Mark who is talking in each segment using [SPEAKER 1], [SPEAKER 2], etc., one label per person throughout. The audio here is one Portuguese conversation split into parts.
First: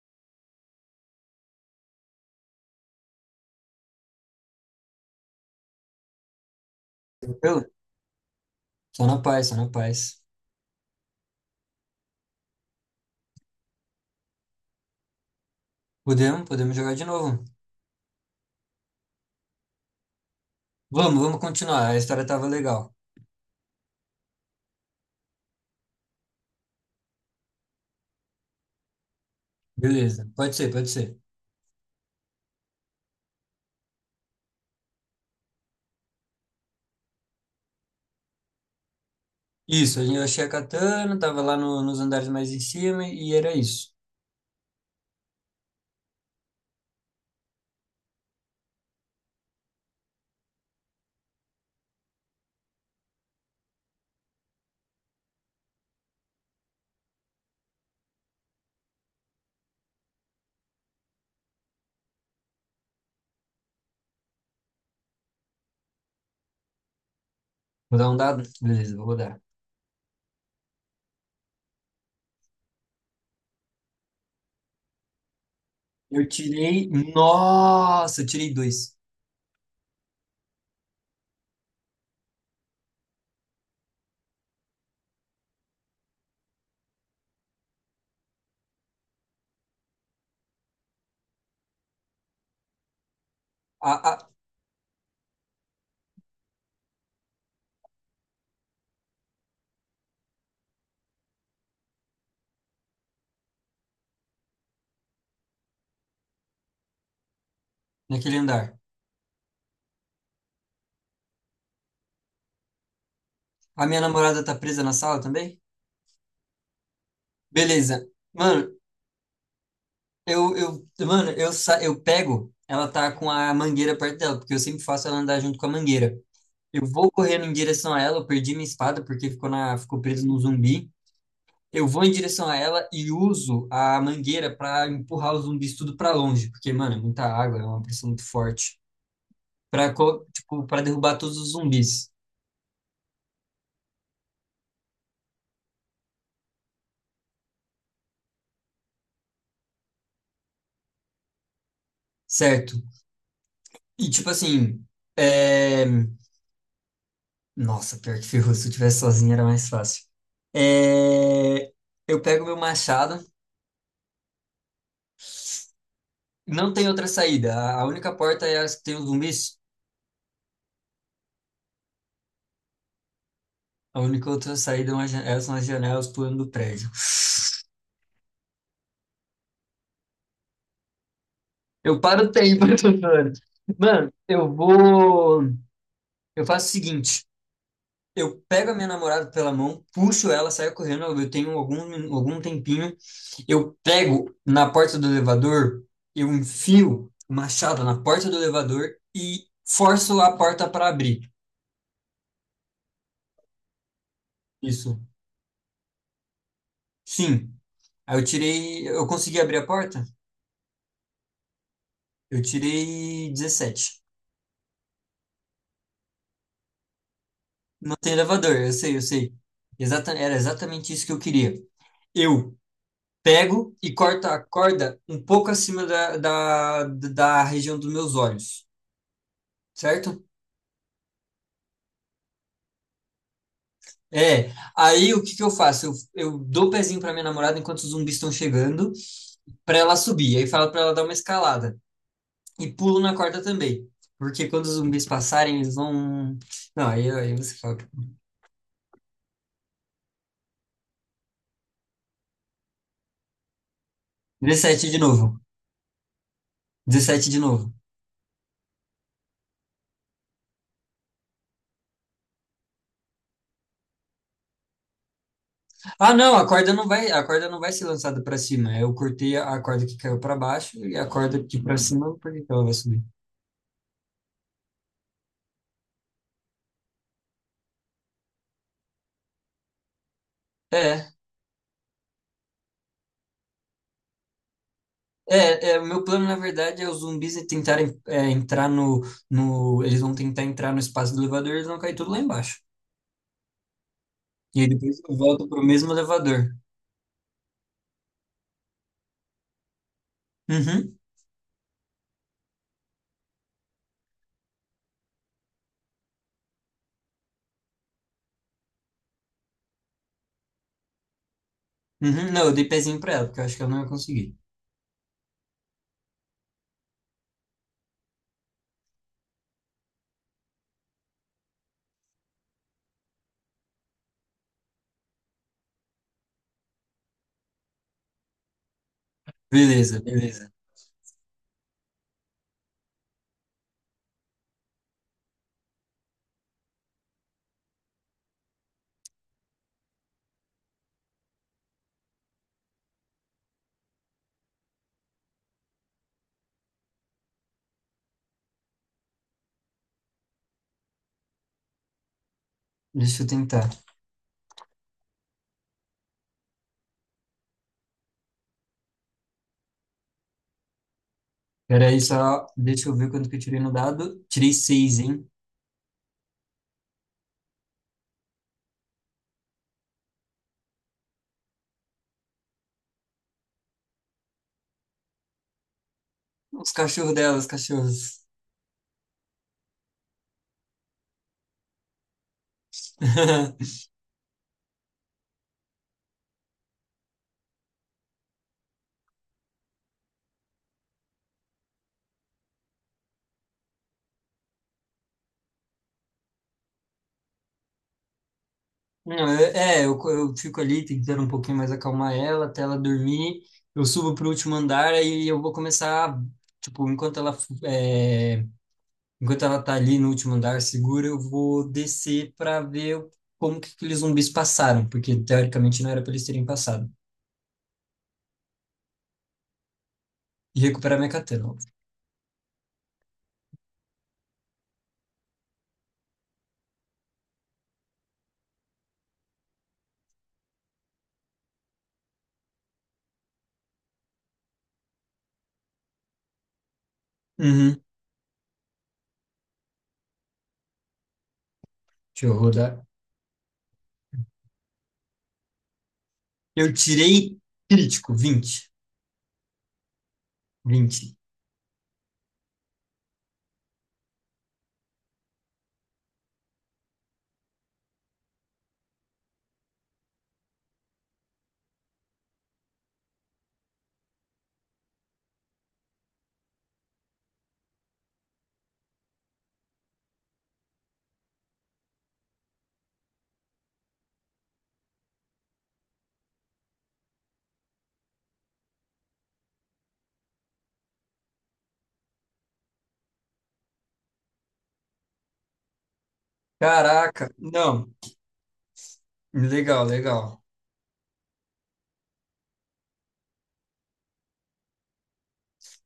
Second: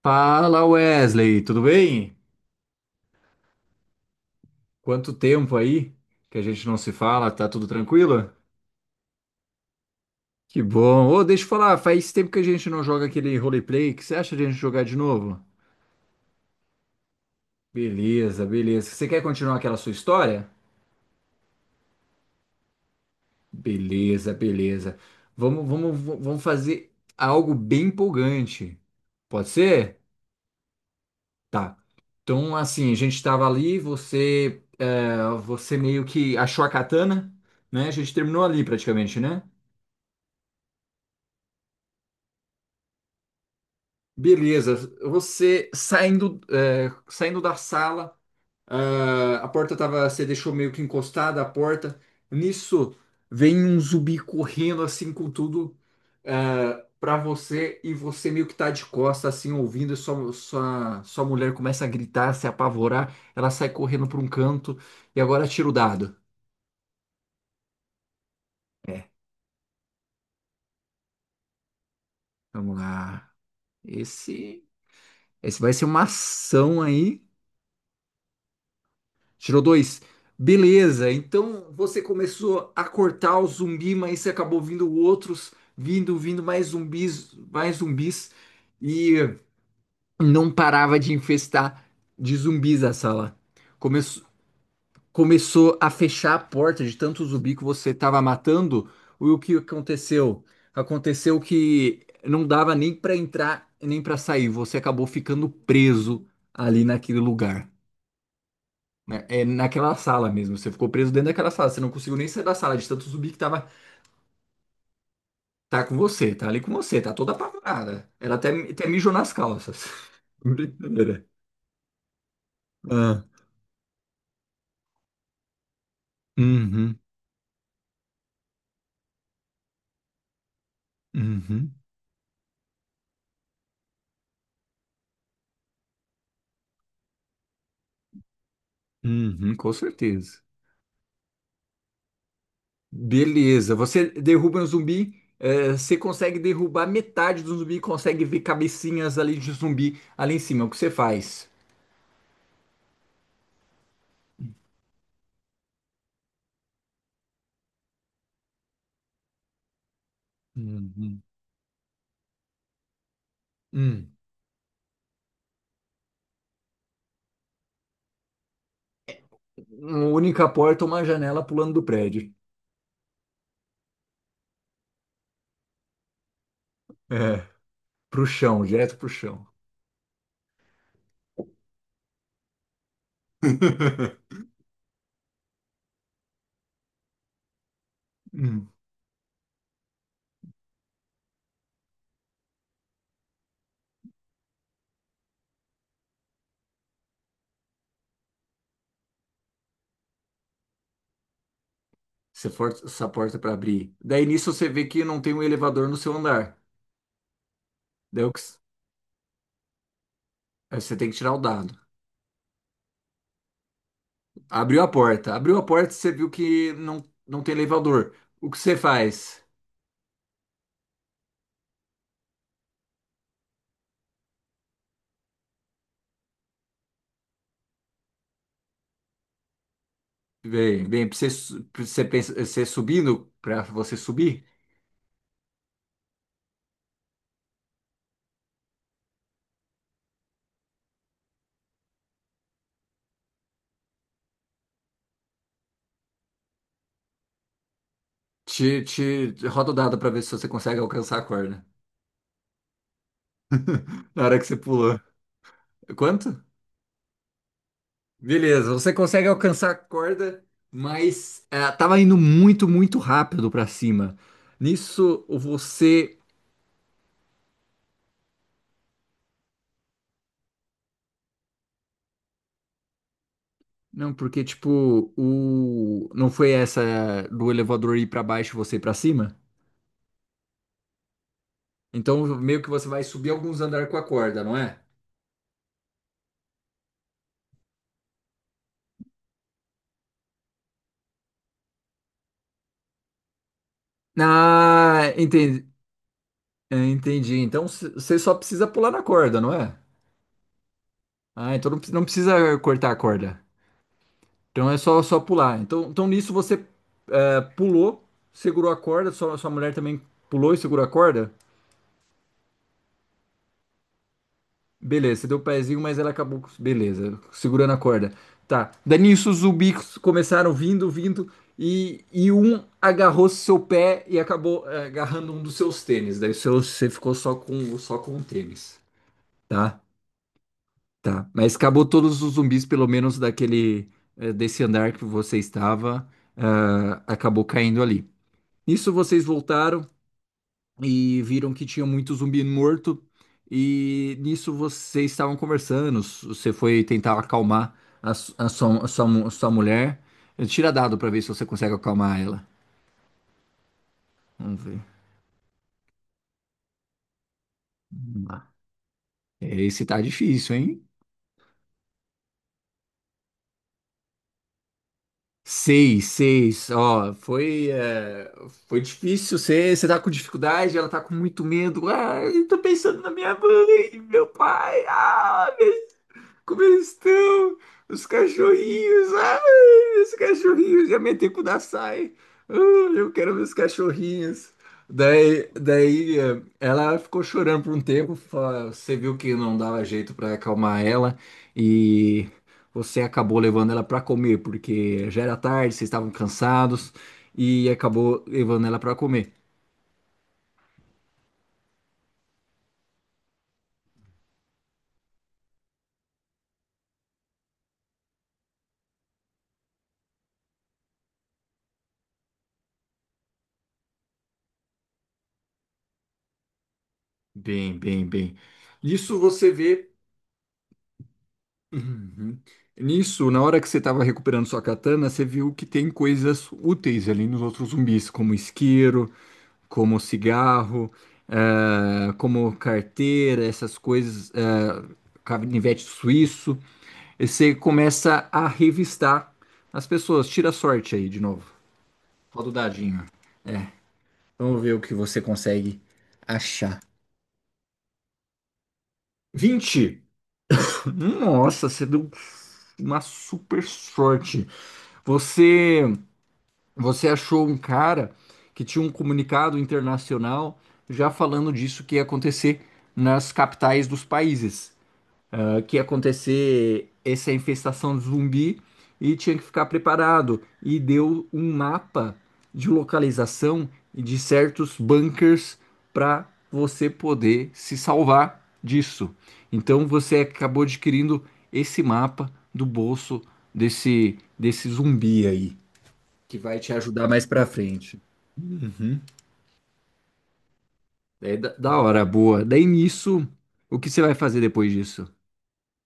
[SPEAKER 1] Fala Wesley, tudo bem? Quanto tempo aí que a gente não se fala, tá
[SPEAKER 2] Tranquilo?
[SPEAKER 1] tudo tranquilo?
[SPEAKER 2] Só na paz, só na paz.
[SPEAKER 1] Que bom. Ô, deixa eu falar, faz tempo que a gente não joga aquele roleplay, o que você acha de a gente jogar de novo?
[SPEAKER 2] Podemos jogar de novo.
[SPEAKER 1] Beleza, beleza. Você quer continuar aquela sua história?
[SPEAKER 2] Vamos continuar. A história tava legal.
[SPEAKER 1] Beleza, beleza. Vamos fazer algo bem empolgante. Pode ser?
[SPEAKER 2] Beleza, pode ser, pode ser.
[SPEAKER 1] Tá. Então, assim, a gente estava ali, você meio que achou a katana, né? A gente terminou ali praticamente, né?
[SPEAKER 2] Isso, eu achei a katana, tava lá nos andares mais em cima e era isso.
[SPEAKER 1] Beleza, você saindo da sala, a porta tava, você deixou meio que encostada a porta. Nisso vem um zumbi correndo assim com tudo, pra você, e você meio que tá de costa assim ouvindo. E sua mulher começa a gritar, se apavorar. Ela sai correndo pra um canto e agora tira o dado.
[SPEAKER 2] Vou dar um dado? Beleza, vou
[SPEAKER 1] É,
[SPEAKER 2] rodar.
[SPEAKER 1] vamos lá. Esse, esse vai ser uma
[SPEAKER 2] Eu
[SPEAKER 1] ação
[SPEAKER 2] tirei.
[SPEAKER 1] aí.
[SPEAKER 2] Nossa, eu tirei dois.
[SPEAKER 1] Tirou dois. Beleza, então você começou a cortar o zumbi, mas você acabou vindo outros, vindo mais zumbis, e não parava de infestar de zumbis a sala.
[SPEAKER 2] Ah,
[SPEAKER 1] Começou,
[SPEAKER 2] ah,
[SPEAKER 1] começou a fechar a porta de tanto zumbi que você estava matando. E o que aconteceu? Aconteceu que não dava nem para entrar, nem para sair. Você acabou ficando preso ali naquele lugar,
[SPEAKER 2] naquele andar.
[SPEAKER 1] né? É naquela sala mesmo. Você ficou preso dentro daquela sala. Você não conseguiu nem sair da sala de tanto zumbi que tava.
[SPEAKER 2] A minha namorada tá presa na sala também?
[SPEAKER 1] Tá com você, tá ali com você, tá toda
[SPEAKER 2] Beleza.
[SPEAKER 1] apavorada. Ela até,
[SPEAKER 2] Mano,
[SPEAKER 1] até mijou nas calças. Brincadeira.
[SPEAKER 2] eu pego. Ela tá
[SPEAKER 1] Ah,
[SPEAKER 2] com a mangueira perto dela, porque eu sempre faço ela andar junto com a mangueira. Eu
[SPEAKER 1] uhum,
[SPEAKER 2] vou correndo em direção a ela, eu perdi minha espada porque ficou ficou preso no zumbi.
[SPEAKER 1] uhum,
[SPEAKER 2] Eu vou em direção a ela e uso a mangueira para empurrar os zumbis tudo para longe, porque, mano, é muita água, é uma pressão muito forte,
[SPEAKER 1] uhum, com
[SPEAKER 2] para
[SPEAKER 1] certeza.
[SPEAKER 2] para derrubar todos os zumbis,
[SPEAKER 1] Beleza. Você derruba um zumbi. Você consegue derrubar metade do zumbi, consegue ver cabecinhas ali de zumbi ali em cima. O que você faz?
[SPEAKER 2] certo? E tipo assim, é... nossa, pior que ferrou, se eu tivesse sozinho era mais fácil.
[SPEAKER 1] Uhum.
[SPEAKER 2] É... Eu pego meu machado,
[SPEAKER 1] Hum.
[SPEAKER 2] não tem outra saída, a única porta é as que tem os zumbis.
[SPEAKER 1] Uma única porta, uma janela pulando do prédio.
[SPEAKER 2] A única outra saída é uma são as janelas pulando do prédio.
[SPEAKER 1] É, pro chão, direto pro chão.
[SPEAKER 2] Eu paro o tempo, eu tô falando. Mano, eu vou. Eu faço o seguinte: eu
[SPEAKER 1] Hum.
[SPEAKER 2] pego a minha namorada pela mão, puxo ela, saio correndo. Eu tenho algum tempinho. Eu pego na porta do elevador, eu enfio o machado na porta do elevador e forço a porta para abrir.
[SPEAKER 1] Você força essa porta para abrir. Daí nisso você vê
[SPEAKER 2] Isso.
[SPEAKER 1] que não tem um elevador no seu andar.
[SPEAKER 2] Sim. Aí eu
[SPEAKER 1] Daí
[SPEAKER 2] tirei. Eu consegui abrir a porta?
[SPEAKER 1] aí você tem que tirar o dado.
[SPEAKER 2] Eu tirei 17.
[SPEAKER 1] Abriu a porta. Abriu a porta, e você viu que não tem
[SPEAKER 2] Não tem
[SPEAKER 1] elevador. O
[SPEAKER 2] elevador,
[SPEAKER 1] que
[SPEAKER 2] eu
[SPEAKER 1] você
[SPEAKER 2] sei, eu sei.
[SPEAKER 1] faz?
[SPEAKER 2] Exata, era exatamente isso que eu queria. Eu pego e corto a corda um pouco acima da região dos meus olhos, certo?
[SPEAKER 1] Pra você, pra você, você subindo, para você subir,
[SPEAKER 2] É. Aí o que que eu faço? Eu dou o pezinho para minha namorada enquanto os zumbis estão chegando, para ela subir. Aí falo para ela dar uma escalada. E pulo na corda também. Porque quando os zumbis passarem, eles vão. Não, aí você fala.
[SPEAKER 1] te roda o dado para ver se você consegue alcançar a corda. Na hora que você
[SPEAKER 2] 17
[SPEAKER 1] pulou.
[SPEAKER 2] de novo.
[SPEAKER 1] Quanto?
[SPEAKER 2] 17 de novo.
[SPEAKER 1] Beleza, você consegue alcançar a corda, mas tava indo muito, muito rápido para cima. Nisso,
[SPEAKER 2] Ah,
[SPEAKER 1] você
[SPEAKER 2] não, a corda não vai ser lançada para cima. Eu cortei a corda que caiu para baixo e a corda que para cima, por que que ela vai subir?
[SPEAKER 1] Não, porque, tipo, não foi essa do elevador ir pra baixo e você ir pra cima?
[SPEAKER 2] É,
[SPEAKER 1] Então, meio que você vai subir alguns andares com a corda, não é?
[SPEAKER 2] o meu plano, na verdade, é os zumbis tentarem entrar no. Eles vão tentar entrar no espaço do elevador, eles vão cair tudo lá embaixo. E aí depois
[SPEAKER 1] Ah,
[SPEAKER 2] eu volto pro
[SPEAKER 1] entendi.
[SPEAKER 2] mesmo elevador.
[SPEAKER 1] É, entendi. Então, você só precisa pular na corda, não é?
[SPEAKER 2] Uhum,
[SPEAKER 1] Ah, então não precisa cortar a corda. Então, é só pular. Nisso você pulou, segurou a corda, sua mulher também pulou e segurou a corda?
[SPEAKER 2] uhum. Não, eu dei pezinho pra ela, porque eu acho que ela não ia conseguir.
[SPEAKER 1] Beleza, você deu o pezinho, mas ela acabou. Beleza, segurando a corda. Tá. Daí nisso os zumbis começaram e um agarrou seu pé e acabou agarrando um dos seus tênis. Daí você ficou só com o tênis. Tá?
[SPEAKER 2] Beleza, beleza.
[SPEAKER 1] Tá. Mas acabou todos os zumbis, pelo menos desse andar que você estava, acabou caindo ali. Nisso vocês voltaram e viram que tinha muito zumbi morto. E nisso vocês estavam conversando. Você foi tentar acalmar a, su- a sua mu- a sua mulher. Tira dado pra ver se você consegue acalmar ela.
[SPEAKER 2] Deixa eu tentar.
[SPEAKER 1] Vamos ver. Vamos lá. Esse tá difícil, hein?
[SPEAKER 2] Peraí, só. Deixa eu ver quanto que eu tirei no dado. Tirei seis, hein?
[SPEAKER 1] Seis, seis. Ó, foi difícil. Você tá com dificuldade, ela tá com muito medo. Ai, eu tô pensando na minha mãe, meu pai. Ah, como
[SPEAKER 2] Os
[SPEAKER 1] eles
[SPEAKER 2] cachorros dela, os
[SPEAKER 1] estão? Os
[SPEAKER 2] cachorros.
[SPEAKER 1] cachorrinhos. Ai, meus cachorrinhos. Já meti com o da Sai. Ah, eu quero ver os cachorrinhos. Daí ela ficou chorando por um tempo. Você viu que não dava jeito para acalmar ela. E você acabou levando ela para comer, porque já era tarde, vocês estavam cansados. E acabou levando ela para
[SPEAKER 2] Não,
[SPEAKER 1] comer.
[SPEAKER 2] É, eu fico ali tentando um pouquinho mais acalmar ela até ela dormir. Eu subo pro último andar, aí eu vou começar, tipo, enquanto enquanto ela tá ali no último andar segura, eu vou descer para ver como que aqueles zumbis passaram, porque teoricamente não era para eles terem passado.
[SPEAKER 1] Bem. Isso você vê.
[SPEAKER 2] E recuperar minha catena, óbvio.
[SPEAKER 1] Uhum. Nisso, na hora que você estava recuperando sua katana, você viu que tem coisas úteis ali nos outros zumbis, como isqueiro, como cigarro, como carteira, essas coisas, canivete suíço. E você
[SPEAKER 2] Uhum,
[SPEAKER 1] começa a revistar as pessoas. Tira a sorte aí de novo.
[SPEAKER 2] deixa eu
[SPEAKER 1] Roda o
[SPEAKER 2] rodar.
[SPEAKER 1] dadinho. É, vamos ver o que você consegue
[SPEAKER 2] Eu
[SPEAKER 1] achar.
[SPEAKER 2] tirei crítico, vinte,
[SPEAKER 1] 20.
[SPEAKER 2] vinte.
[SPEAKER 1] Nossa, você deu uma super sorte. Você. Você achou um cara que tinha um comunicado internacional já falando disso que ia acontecer nas capitais dos países, que ia acontecer essa infestação de zumbi e tinha que ficar preparado. E deu um mapa de localização e de certos bunkers para você poder se salvar disso. Então você acabou adquirindo esse mapa do bolso desse zumbi aí que vai te ajudar mais
[SPEAKER 2] Caraca,
[SPEAKER 1] pra
[SPEAKER 2] não,
[SPEAKER 1] frente. Uhum.
[SPEAKER 2] legal, legal.
[SPEAKER 1] Daí, da hora, boa. Daí nisso, o que você vai fazer depois disso?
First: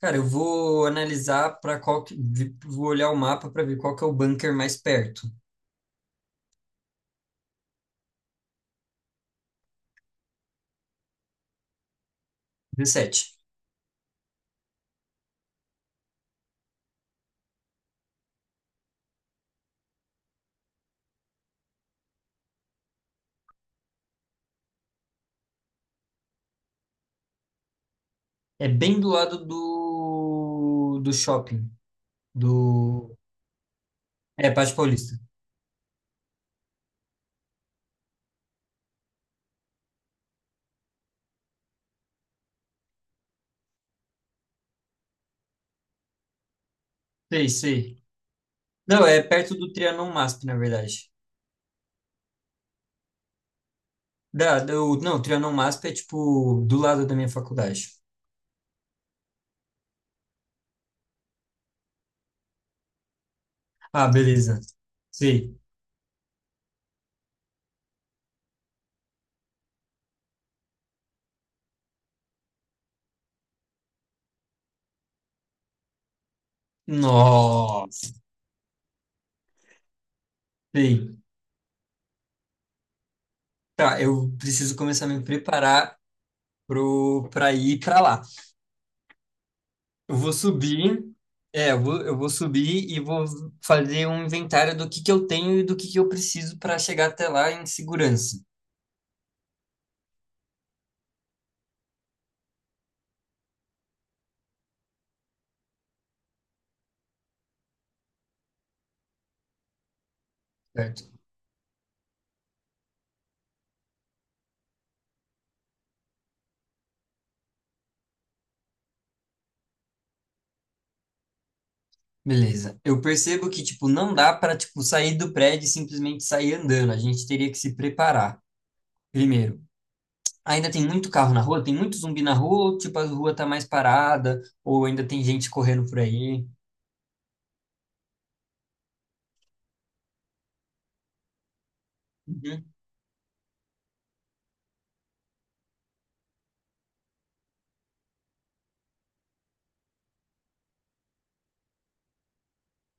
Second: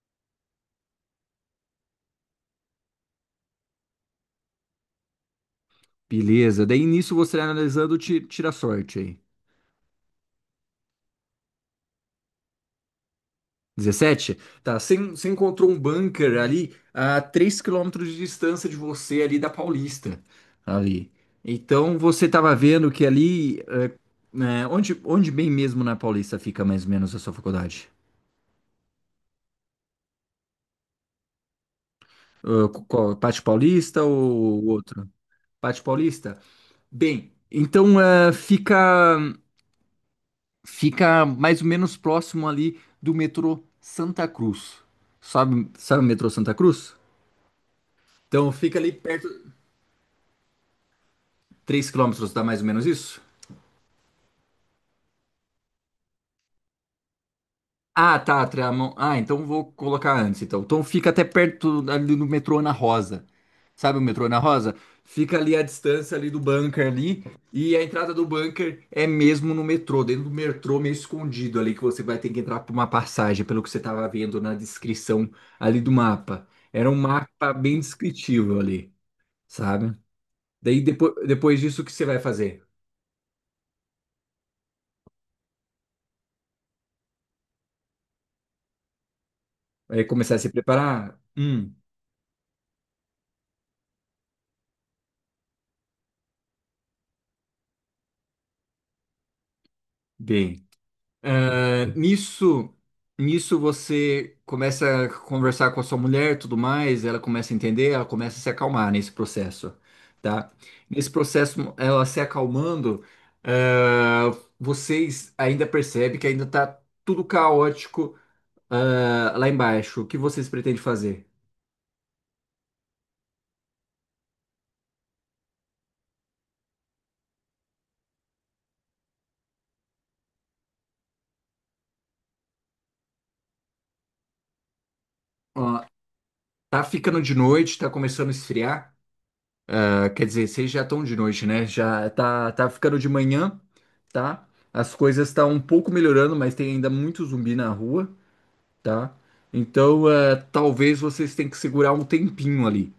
[SPEAKER 2] Cara, eu vou analisar para qual que, vou olhar o mapa para ver qual que é o bunker mais perto.
[SPEAKER 1] Beleza, daí nisso você vai analisando, tira a sorte aí.
[SPEAKER 2] 17.
[SPEAKER 1] 17. Tá, você encontrou um bunker ali a 3 quilômetros de distância de você, ali da Paulista. Ali. Então você tava vendo que ali, né, onde bem mesmo na Paulista fica mais ou menos a sua faculdade?
[SPEAKER 2] É bem do lado do shopping,
[SPEAKER 1] Qual,
[SPEAKER 2] do
[SPEAKER 1] Pátio Paulista
[SPEAKER 2] é
[SPEAKER 1] ou
[SPEAKER 2] Pátio
[SPEAKER 1] outro?
[SPEAKER 2] Paulista.
[SPEAKER 1] Pátio Paulista? Bem, então fica mais ou menos próximo ali do metrô Santa Cruz. Sabe o metrô Santa Cruz?
[SPEAKER 2] Sei, sei.
[SPEAKER 1] Então fica ali
[SPEAKER 2] Não, é
[SPEAKER 1] perto,
[SPEAKER 2] perto do Trianon MASP, na verdade.
[SPEAKER 1] 3 quilômetros, dá mais ou menos isso?
[SPEAKER 2] Não, o Trianon MASP é tipo do lado da minha faculdade.
[SPEAKER 1] Ah, tá, Trianon. Ah, então vou colocar antes, então. Então fica até perto ali do metrô Ana Rosa. Sabe o
[SPEAKER 2] Ah,
[SPEAKER 1] metrô Ana
[SPEAKER 2] beleza.
[SPEAKER 1] Rosa? Fica ali
[SPEAKER 2] Sei.
[SPEAKER 1] a distância ali do bunker ali, e a entrada do bunker é mesmo no metrô, dentro do metrô meio escondido ali, que você vai ter que entrar por uma passagem, pelo que você estava vendo na descrição ali do mapa. Era um mapa bem
[SPEAKER 2] Nossa.
[SPEAKER 1] descritivo ali, sabe? Daí depois,
[SPEAKER 2] Sei.
[SPEAKER 1] depois disso, o que você vai fazer?
[SPEAKER 2] Tá, eu preciso começar a me preparar pro para ir para lá.
[SPEAKER 1] Vai
[SPEAKER 2] Eu vou
[SPEAKER 1] começar a se
[SPEAKER 2] subir,
[SPEAKER 1] preparar?
[SPEAKER 2] eu vou subir e vou fazer um inventário do que eu tenho e do que eu preciso para chegar até lá em segurança,
[SPEAKER 1] Bem. Ah, nisso você começa a conversar com a sua mulher, tudo mais, ela começa a entender, ela começa a se acalmar nesse processo, tá? Nesse
[SPEAKER 2] certo?
[SPEAKER 1] processo, ela se acalmando, ah, vocês ainda percebem que ainda tá tudo caótico, lá embaixo. O que vocês pretendem fazer?
[SPEAKER 2] Beleza. Eu percebo que, tipo, não dá para, tipo, sair do prédio e simplesmente sair andando. A gente teria que se preparar, primeiro. Ainda tem muito carro na rua? Tem muito zumbi na rua? Ou, tipo, a rua tá mais parada? Ou ainda tem gente
[SPEAKER 1] Ah,
[SPEAKER 2] correndo por aí?
[SPEAKER 1] tá ficando de noite, tá começando a esfriar. Ah, quer dizer, vocês já estão de noite, né? Já tá,
[SPEAKER 2] Uhum.
[SPEAKER 1] tá ficando de manhã, tá? As coisas estão um pouco melhorando, mas tem ainda muito zumbi na rua, tá? Então, talvez vocês tenham que segurar um tempinho ali,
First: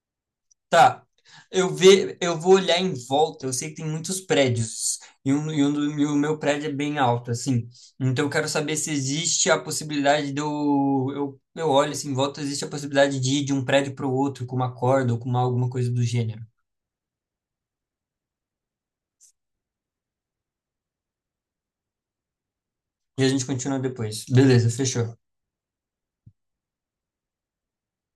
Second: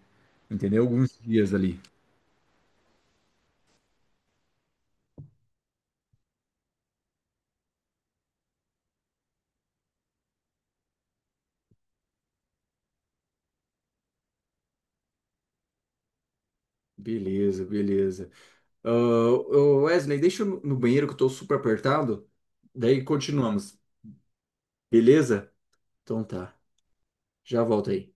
[SPEAKER 1] entendeu?
[SPEAKER 2] Tá.
[SPEAKER 1] Alguns dias ali.
[SPEAKER 2] Eu vou olhar em volta. Eu sei que tem muitos prédios e o meu prédio é bem alto, assim. Então eu quero saber se existe a possibilidade de eu olho assim em volta, existe a possibilidade de ir de um prédio para o outro com uma corda ou com alguma coisa do gênero.
[SPEAKER 1] Beleza, beleza. Ah, ô, Wesley, deixa eu no banheiro que eu tô super apertado. Daí
[SPEAKER 2] E a gente
[SPEAKER 1] continuamos.
[SPEAKER 2] continua depois. Beleza, fechou.
[SPEAKER 1] Beleza? Então tá. Já volto aí.